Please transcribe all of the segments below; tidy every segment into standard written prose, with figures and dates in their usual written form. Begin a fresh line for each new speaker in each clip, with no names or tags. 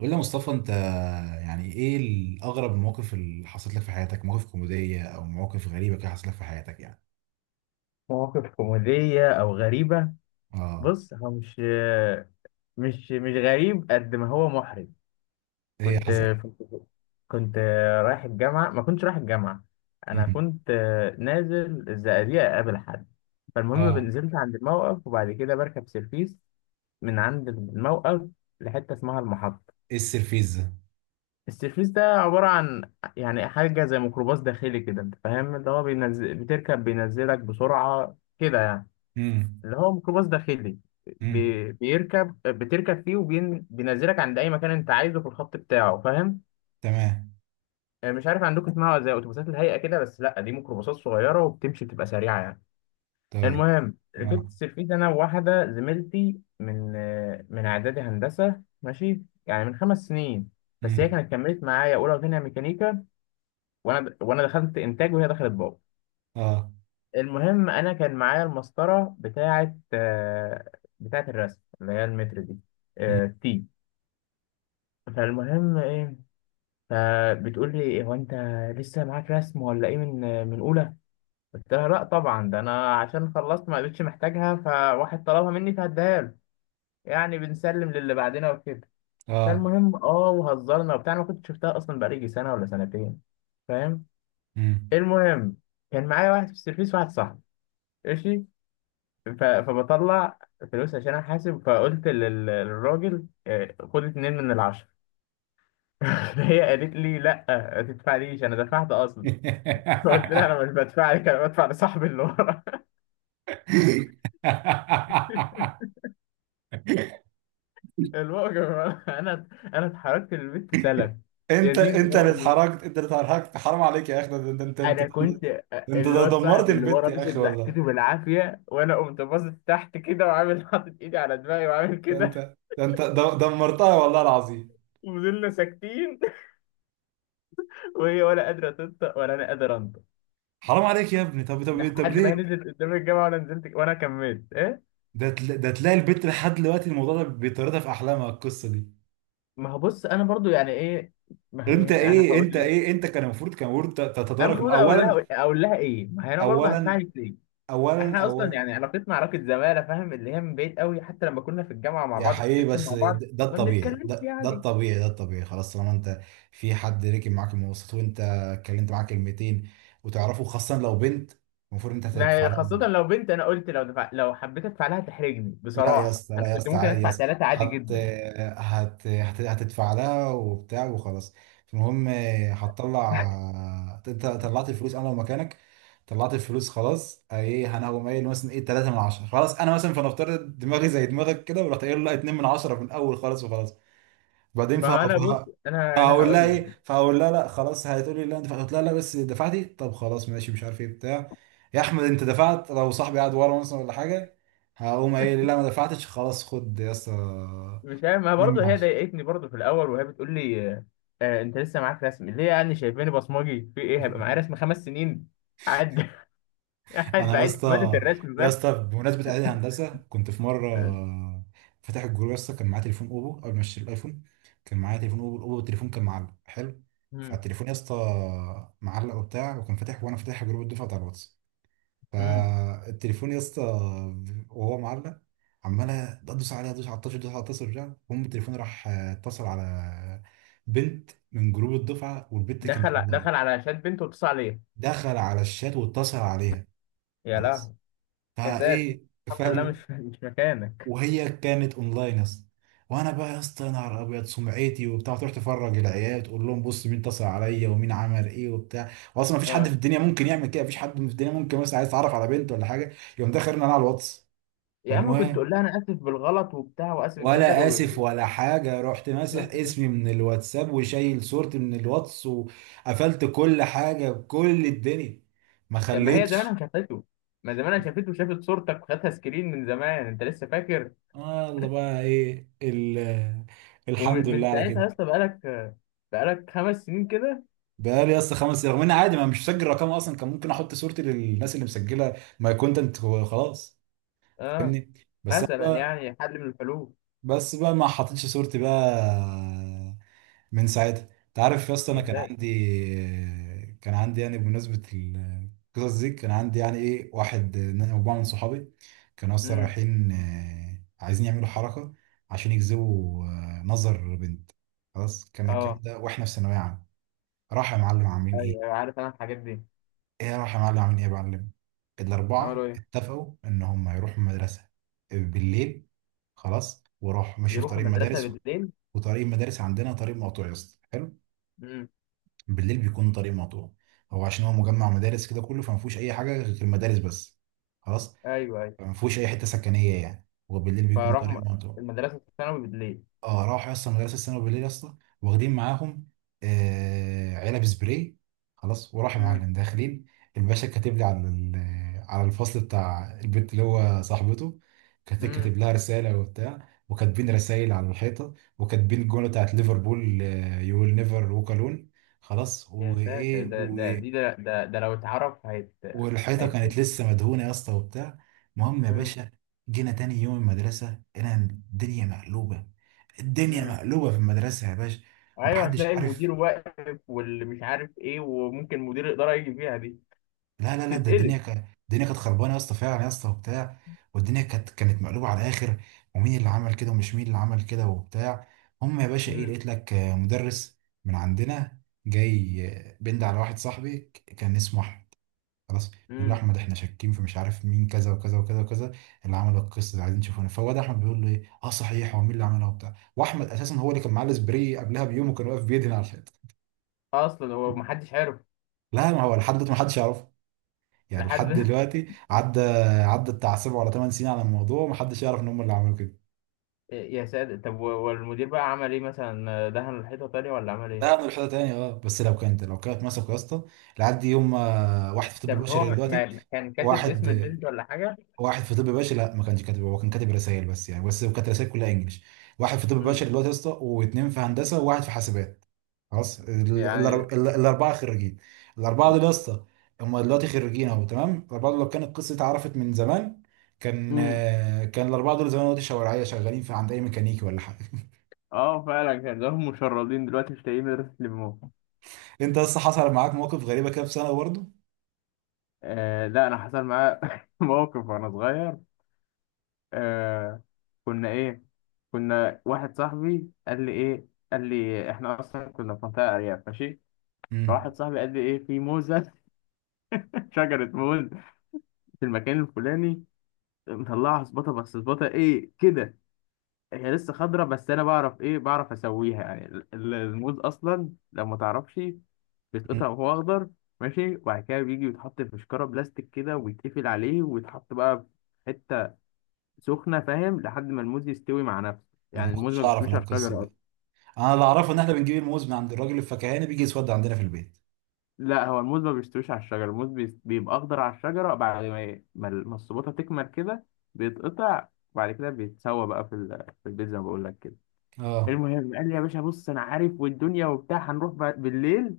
قول لي يا مصطفى، انت يعني ايه الاغرب المواقف اللي حصلت لك في حياتك؟ مواقف كوميديه او مواقف غريبه كده حصلت لك في حياتك يعني؟
مواقف كوميدية أو غريبة.
اه.
بص هو مش غريب قد ما هو محرج.
ايه
كنت
حصل؟
كنت كنت رايح الجامعة، ما كنتش رايح الجامعة، أنا
امم.
كنت نازل الزقازيق أقابل حد. فالمهم
اه.
نزلت عند الموقف وبعد كده بركب سيرفيس من عند الموقف لحتة اسمها المحطة.
ايه السرفيز ده؟
السيرفيس ده عبارة عن يعني حاجة زي ميكروباص داخلي كده، أنت فاهم، اللي هو بينزل بتركب بينزلك بسرعة كده يعني.
امم.
اللي هو ميكروباص داخلي،
امم.
بيركب بتركب فيه وبينزلك عند اي مكان انت عايزه في الخط بتاعه، فاهم؟
تمام.
مش عارف عندكم اسمها، زي اتوبيسات الهيئه كده، بس لا دي ميكروباصات صغيره وبتمشي بتبقى سريعه يعني.
طيب.
المهم ركبت
اه.
السيرفيس انا وواحده زميلتي من اعدادي هندسه، ماشي، يعني من خمس سنين. بس هي
امم.
كانت كملت معايا اولى وثانيه ميكانيكا، وانا دخلت انتاج وهي دخلت باور.
اه.
المهم انا كان معايا المسطره بتاعه بتاعه الرسم، اللي هي المتر دي،
امم.
تي. فالمهم ايه، فبتقول لي هو انت لسه معاك رسم ولا ايه من اولى؟ قلت لها لا طبعا، ده انا عشان خلصت ما بقتش محتاجها، فواحد طلبها مني فهديها له، يعني بنسلم للي بعدنا وكده.
اه.
فالمهم اه وهزرنا وبتاع، أنا ما كنت شفتها اصلا بقالي يجي سنه ولا سنتين، فاهم.
امم.
المهم كان معايا واحد في السيرفيس، واحد صاحبي، ماشي. فبطلع فلوس عشان احاسب، فقلت للراجل خد اتنين من العشرة. فهي قالت لي لا، ما تدفعليش انا دفعت اصلا. فقلت لها انا مش بدفع لك، انا بدفع لصاحبي اللي ورا. الموقف، انا انا اتحركت من البيت سلم. يا
انت
دين
انت اللي
امي.
اتحركت، انت اللي اتحركت. حرام عليك يا اخي، ده انت انت.
انا كنت،
انت ده
الواد
دمرت
صاحب اللي
البيت
ورا
يا
مسك
اخي والله!
ضحكته بالعافيه، وانا قمت باصص تحت كده وعامل حاطط ايدي على دماغي وعامل
ده انت
كده.
ده انت دمرتها والله العظيم.
وفضلنا ساكتين، وهي ولا قادره تنطق ولا انا قادر انطق،
حرام عليك يا ابني. طب
لحد ما هي
ليه؟
نزلت قدام الجامعه وانا نزلت وانا كملت ايه.
ده تلاقي البت لحد دلوقتي الموضوع ده بيطاردها في احلامها، القصه دي.
ما هو بص انا برضو يعني ايه، ما
انت
هي انا
ايه
هقول
انت
لك،
ايه انت كان المفروض،
انا
تتدارك
المفروض اقول لها اقول لها ايه؟ ما هي انا برضو هدفع
اولا
لك ليه؟
اولا
احنا اصلا
اولا.
يعني علاقتنا علاقه زماله، فاهم، اللي هي من بعيد قوي، حتى لما كنا في الجامعه مع
يا
بعض في
حقيقي،
السكشن
بس
مع بعض
ده
ما
الطبيعي،
بنتكلمش
ده
يعني.
الطبيعي، ده الطبيعي خلاص، طالما انت في حد ركب معاك المواصلات وانت اتكلمت معاه كلمتين، وتعرفه، خاصه لو بنت، المفروض انت
ما
هتدفع
هي خاصه
لها.
لو بنت انا قلت لو دفع، لو حبيت ادفع لها تحرجني،
لا يا
بصراحه
اسطى لا
انا
يا
كنت
اسطى
ممكن
عادي يا
ادفع
اسطى،
ثلاثه عادي جدا.
هتدفع لها وبتاع وخلاص. المهم هتطلع. انت طلعت الفلوس. انا لو مكانك طلعت الفلوس خلاص، ايه، انا هقوم قايل مثلا ايه 3 من 10 خلاص. انا مثلا فنفترض دماغي زي دماغك كده، ورحت قايل لا، 2 من 10 من الاول خالص وخلاص، بعدين
ما هو
فهقف.
انا بص، انا
فهقول لها
هقول
ايه؟
لك.
فهقول لها لا خلاص. هتقولي لا انت دفعت، قلت لها لا بس دفعتي، طب خلاص ماشي، مش عارف ايه بتاع. يا احمد انت دفعت، لو صاحبي قاعد ورا مثلا ولا حاجه هقوم قايل لي لا ما دفعتش، خلاص خد يا اسطى
مش عارف، ما
2
برضه
من
هي
10.
ضايقتني برضه في الاول وهي بتقول لي آه، انت لسه معاك رسم ليه؟ يعني شايفاني بصمجي في ايه هيبقى معايا رسم خمس سنين؟ قاعد قاعد
انا يا
بعيد في ماده
اسطى
الرسم
يا اسطى
بس.
بمناسبه اعدادي هندسه، كنت في مره
آه.
فاتح الجروب يا اسطى، كان معايا تليفون اوبو قبل ما اشتري الايفون. كان معايا تليفون اوبو، الاوبو التليفون كان معلق حلو.
مم.
فالتليفون يا اسطى معلق وبتاع، وكان فاتح وانا فاتح جروب الدفعه بتاع الواتس.
مم.
فالتليفون يا اسطى وهو معلق، عمال ادوس عليها، ادوس على الطشر، ادوس على الطشر وبتاع. المهم التليفون راح اتصل على بنت من جروب الدفعه، والبنت كانت
دخل
اونلاين.
دخل على شات بنت واتصل عليا.
دخل على الشات واتصل عليها،
يا
خلاص،
لهوي. يا ساتر.
فايه،
الحمد لله
فاهم؟
مش، مش مكانك.
وهي كانت اونلاين يا اسطى، وانا بقى يا اسطى يا نهار ابيض، سمعتي وبتاع، تروح تفرج العيال تقول لهم بص مين اتصل عليا ومين عمل ايه وبتاع. واصلا مفيش حد في
آه.
الدنيا ممكن يعمل كده، مفيش حد في الدنيا ممكن مثلا عايز يتعرف على بنت ولا حاجه يقوم داخل انا على الواتس.
يا عم كنت تقول
فالمهم،
لها انا اسف بالغلط وبتاع واسف جدا
ولا
و...
اسف ولا حاجه، رحت ماسح
قلت كده.
اسمي من الواتساب وشايل صورتي من الواتس، وقفلت كل حاجه بكل الدنيا، ما
طب ما هي
خليتش.
زمانها شافته، ما زمانها شافته وشافت صورتك وخدتها سكرين من زمان، انت لسه فاكر؟
آه الله بقى ايه الحمد
ومن
لله على
ساعتها يا
كده.
اسطى بقالك، بقالك خمس سنين كده.
بقالي يا اسطى خمس، رغم ان عادي، ما مش مسجل رقم اصلا، كان ممكن احط صورتي للناس اللي مسجله ماي كونتنت خلاص،
اه،
فاهمني؟ بس انا
مثلا
بقى.
يعني حل من الحلول.
بس بقى ما حطيتش صورتي بقى. من ساعتها، انت عارف يا اسطى، انا
يا
كان
ساتر.
عندي كان عندي يعني بمناسبه القصص دي، كان عندي يعني ايه، واحد انا وبعض من صحابي كانوا اصلا
امم.
رايحين عايزين يعملوا حركه عشان يجذبوا نظر بنت. خلاص، كان الكلام
اه.
ده واحنا في ثانويه عامه. راح يا معلم عاملين ايه
ايوه ايوه عارف انا الحاجات دي.
راح يا معلم عاملين ايه يا معلم.
عملوا
الاربعه
ايه؟
اتفقوا ان هم يروحوا المدرسه بالليل. خلاص وراحوا ماشي في
يروحوا
طريق
المدرسه
المدارس،
بالليل؟
وطريق المدارس عندنا طريق مقطوع يا اسطى حلو.
امم.
بالليل بيكون طريق مقطوع. هو عشان هو مجمع مدارس كده كله، فما فيهوش اي حاجه غير المدارس بس، خلاص.
ايوه ايوه.
فما فيهوش اي حته سكنيه يعني، هو بالليل بيكون
فراحوا
طريق
م-
مقطوع.
المدرسه الثانوي بالليل.
اه، راحوا يا اسطى مدرسه الثانوي بالليل يا اسطى، واخدين معاهم علب سبراي. خلاص وراح يا
امم.
معلم داخلين. الباشا كاتب لي على على الفصل بتاع البنت اللي هو صاحبته، كاتب
امم.
لها رساله وبتاع، وكاتبين رسائل على الحيطه. وكاتبين الجمله بتاعت ليفربول: يو ويل نيفر ووك الون. خلاص،
يا ساتر،
وايه،
ده ده دي ده ده، ده لو اتعرف هيت،
والحيطه كانت
هيتفش.
لسه مدهونه يا اسطى وبتاع. المهم يا
امم.
باشا، جينا تاني يوم المدرسه، انا الدنيا مقلوبه، الدنيا
امم.
مقلوبه في المدرسه يا باشا.
ايوه
محدش
هتلاقي
عارف.
المدير واقف واللي مش عارف ايه، وممكن مدير الاداره يجي فيها دي
لا لا لا، ده
تتقلب.
الدنيا كانت الدنيا كانت خربانه يا اسطى فعلا يا اسطى وبتاع. والدنيا كانت مقلوبه على الاخر. ومين اللي عمل كده، ومش مين اللي عمل كده، وبتاع. هم يا باشا ايه، لقيت لك مدرس من عندنا جاي، بند على واحد صاحبي كان اسمه احمد، خلاص. بيقول له:
امم.
احمد، احنا شاكين في مش عارف مين، كذا وكذا وكذا وكذا. اللي عمل القصه دي عايزين نشوفه. فهو ده احمد بيقول له ايه: اه صحيح، هو مين اللي عملها وبتاع؟ واحمد اساسا هو اللي كان معاه السبراي قبلها بيوم وكان واقف بيدهن على الحيطه.
اصلا هو محدش عارف.
لا ما هو لحد دلوقتي ما حدش يعرفه يعني. لحد
لحد.
دلوقتي عدى بتاع 7 ولا 8 سنين على الموضوع، وما حدش يعرف ان هم اللي عملوا كده.
يا ساتر، طب والمدير بقى عمل ايه؟ مثلا دهن الحيطه تاني ولا عمل ايه؟
لا، انا الحته تاني، اه، بس لو كانت مسكوا يا اسطى العيال دي، هم واحد في طب
طب هو
بشري دلوقتي.
كان كاتب
واحد
اسم البنت ولا حاجه؟
واحد في طب بشري. لا، ما كانش كاتب، هو كان كاتب رسائل بس يعني، بس كانت رسائل كلها انجلش. واحد في طب
مم.
بشري دلوقتي يا اسطى، واثنين في هندسه، وواحد في حاسبات. خلاص،
يعني.
الاربعه خريجين. الاربعه دول يا اسطى هم دلوقتي خريجين اهو، تمام. الاربعه دول لو كانت القصه اتعرفت من زمان، كان
مم.
آه، كان الاربعه دول زمان دلوقتي شوارعيه، شغالين في عند اي ميكانيكي ولا حاجه.
اه فعلا كان لهم مشردين دلوقتي مش لاقيين مدرسة يلموهم.
انت لسه حصل معاك مواقف غريبه كده في ثانوي برضه؟
آه لا، انا حصل معايا موقف وانا صغير. آه. كنا ايه، كنا، واحد صاحبي قال لي ايه، قال لي احنا اصلا كنا في منطقة ارياف، ماشي. فواحد
امم.
صاحبي قال لي ايه، في موزة، شجرة موز في المكان الفلاني، مطلعها سباطة، بس سباطة ايه كده، هي لسه خضرة. بس انا بعرف ايه، بعرف اسويها يعني، الموز اصلا لو ما تعرفش
أمم.
بيتقطع وهو اخضر. ماشي، وبعد كده بيجي يتحط في شكارة بلاستيك كده، ويتقفل عليه ويتحط بقى في حتة سخنة، فاهم، لحد ما الموز يستوي مع نفسه.
انا ما
يعني الموز ما
كنتش اعرف
بيستويش
انا
على
القصه
الشجرة
دي.
اصلا.
انا اللي اعرفه ان احنا بنجيب الموز من عند الراجل الفكهاني، بيجي يسود عندنا في البيت.
لا هو الموز ما بيستويش على الشجرة، الموز بيبقى اخضر على الشجرة، بعد ما ما السباطة تكمل كده بيتقطع، وبعد كده بيتسوى بقى في البيت زي ما بقول لك كده.
اه.
المهم قال لي يا باشا، بص انا عارف والدنيا وبتاع، هنروح بالليل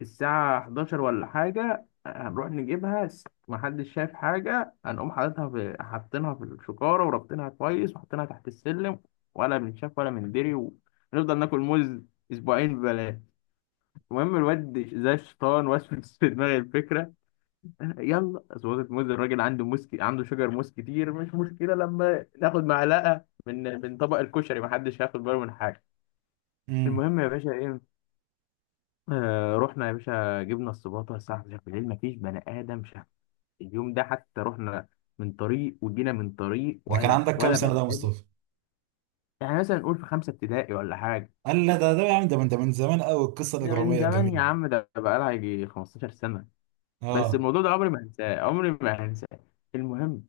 الساعة 11 ولا حاجة، هنروح نجيبها، محدش شايف حاجة، هنقوم حاططها في، حاطينها في الشكارة وربطينها كويس وحاطينها تحت السلم، ولا بنشاف ولا مندري، ونفضل ناكل موز اسبوعين ببلاش. المهم الواد زي الشيطان وسوس في دماغي الفكرة. يلا سويت موز، الراجل عنده موز عنده شجر موز كتير، مش مشكلة لما ناخد معلقة من طبق الكشري، محدش هياخد باله من حاجة.
امم.
المهم يا باشا رحنا يا باشا جبنا السباطة الساعة 11 بالليل، مفيش بني آدم شاف اليوم ده حتى. رحنا من طريق وجينا من طريق،
ده كان
ولا
عندك كام
ولا
سنه ده
بني
يا
آدم.
مصطفى؟
يعني مثلا نقول في خمسة ابتدائي ولا حاجة.
قال لا، ده يا عم، ده من زمان قوي، القصه
ده من
الاجراميه
زمان
الجميله.
يا عم، ده بقالها يجي 15 سنة، بس
اه.
الموضوع ده عمري ما هنساه، عمري ما هنساه. المهم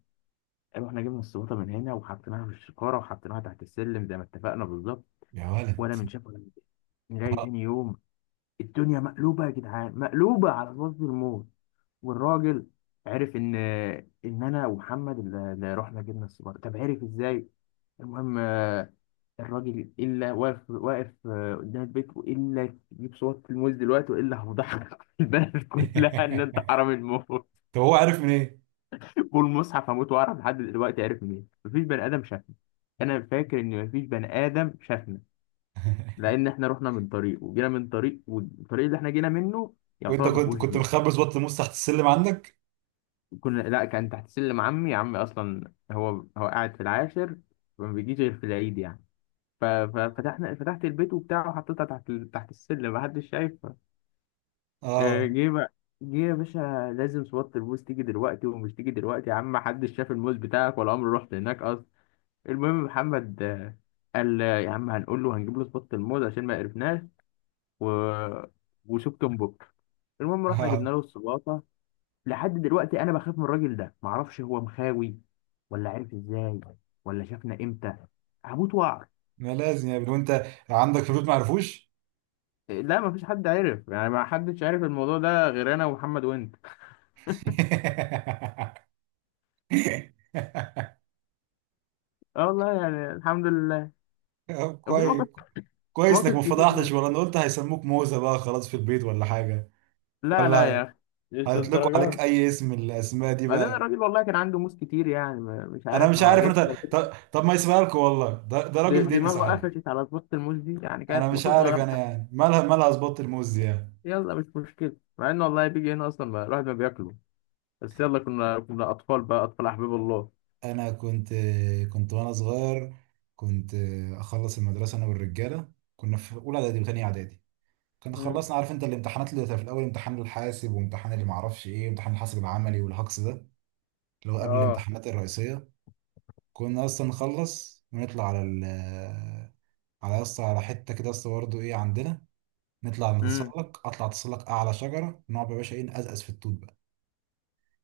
رحنا جبنا السباطة من هنا وحطيناها في الشكارة وحطيناها تحت السلم زي ما اتفقنا بالظبط.
يا ولد.
ولا من شاف ولا من شاف. نلاقي تاني يوم الدنيا مقلوبة يا جدعان، مقلوبة على وش الموت. والراجل عرف ان، ان انا ومحمد اللي رحنا جبنا السيجاره، طب عرف ازاي؟ المهم الراجل الا واقف قدام البيت، والا يجيب صوت الموز دلوقتي، والا هفضحك البلد كلها ان انت حرامي الموت.
طب هو عارف من ايه؟
والمصحف هموت واعرف، لحد دلوقتي عرف مين، مفيش بني ادم شافنا. انا فاكر ان مفيش بني ادم شافنا، لان احنا رحنا من طريق وجينا من طريق، والطريق اللي احنا جينا منه
وانت
يعتبر ما
كنت
فيهوش.
كنت مخبز بطل موس تحت السلم عندك؟
كنا، لا كان تحت سلم عمي، عمي اصلا هو، هو قاعد في العاشر، ما بيجيش غير في العيد يعني. ففتحنا، فتحت البيت وبتاع وحطيتها تحت تحت السلم، محدش شايفها.
اه.
جه بقى، جه يا باشا لازم صوت الموز تيجي دلوقتي، ومش تيجي دلوقتي يا عم، محدش شاف الموز بتاعك، ولا عمري رحت هناك اصلا. المهم محمد قال يا عم هنقول له، هنجيب له صوت الموز عشان ما قرفناش، و... وشوف كم بكره. المهم رحنا
اه.
جبنا له الصباطه. لحد دلوقتي انا بخاف من الراجل ده، معرفش هو مخاوي، ولا عرف ازاي، ولا شافنا امتى، هموت وعر.
ما لازم يا ابني، وانت عندك في البيت ما عرفوش؟
لا مفيش حد عرف يعني، ما حدش عرف الموضوع ده غير انا ومحمد وانت. اه والله يعني الحمد لله.
طب
وفي
كويس.
مواقف،
كويس انك
مواقف
ما
كتير
فضحتش،
بقى.
ولا انا قلت هيسموك موزه بقى خلاص في البيت ولا حاجه.
لا لا يا
ولا
اخي، مش
هيطلقوا عليك
للدرجات.
اي اسم من الاسماء دي
بعدين
بقى.
الراجل والله كان عنده موس كتير، يعني مش
انا
عارف
مش
هو
عارف،
جت
انت
على طول،
طب ما يسمع لكم والله، ده راجل ديني
دماغه
صحيح.
قفشت على طبخة الموس دي، يعني كانت
انا مش
موتة
عارف،
صغيرة.
انا يعني، مالها اظبط الموز دي يعني.
يلا مش مشكلة، مع انه والله بيجي هنا اصلا الواحد ما بياكله، بس يلا كنا اطفال بقى، اطفال احباب الله.
انا كنت كنت وانا صغير، كنت اخلص المدرسه انا والرجاله، كنا في اولى اعدادي وثانيه اعدادي، كنا
مم.
خلصنا. عارف انت الامتحانات اللي في الاول، امتحان الحاسب وامتحان اللي معرفش ايه وامتحان الحاسب العملي والهكس ده، اللي هو قبل
اه.
الامتحانات الرئيسيه. كنا اصلا نخلص ونطلع على على اصلا على حته كده اصلا، برضه ايه عندنا. نطلع
امم.
نتسلق اطلع اتسلق اعلى شجره، نقعد بقى يا باشا ايه، نقزقز في التوت بقى.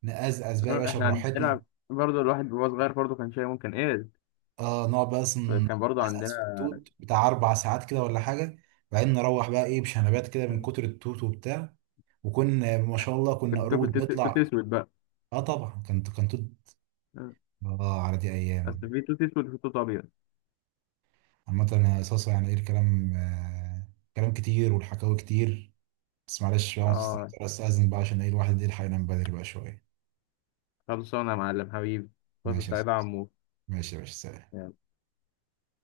نقزقز بقى يا باشا
احنا
براحتنا.
عندنا برضه، الواحد وهو صغير برضه كان شاي ممكن ايه،
اه، نقعد بقى اصلا،
كان برضه
نقزقز
عندنا.
في التوت بتاع 4 ساعات كده ولا حاجه. بعدين نروح بقى ايه بشنبات كده من
مم.
كتر التوت وبتاع. وكنا ما شاء الله كنا
كنت بتاكل
قرود
توت، توت
نطلع.
اسود بقى.
اه طبعا، كان توت.
مم.
اه، على دي ايام.
اصل في توت اسود وفي توت ابيض.
عامه يا صاصه يعني، ايه الكلام. كلام كتير والحكاوي كتير. بس معلش بقى،
اه.
مضطر استاذن بقى، عشان ايه الواحد يلحق ينام بدري بقى شويه.
خلصانه يا معلم حبيبي. فرصه
ماشي يا
سعيده يا
صاصة.
عمو.
ماشي يا باشا. سلام.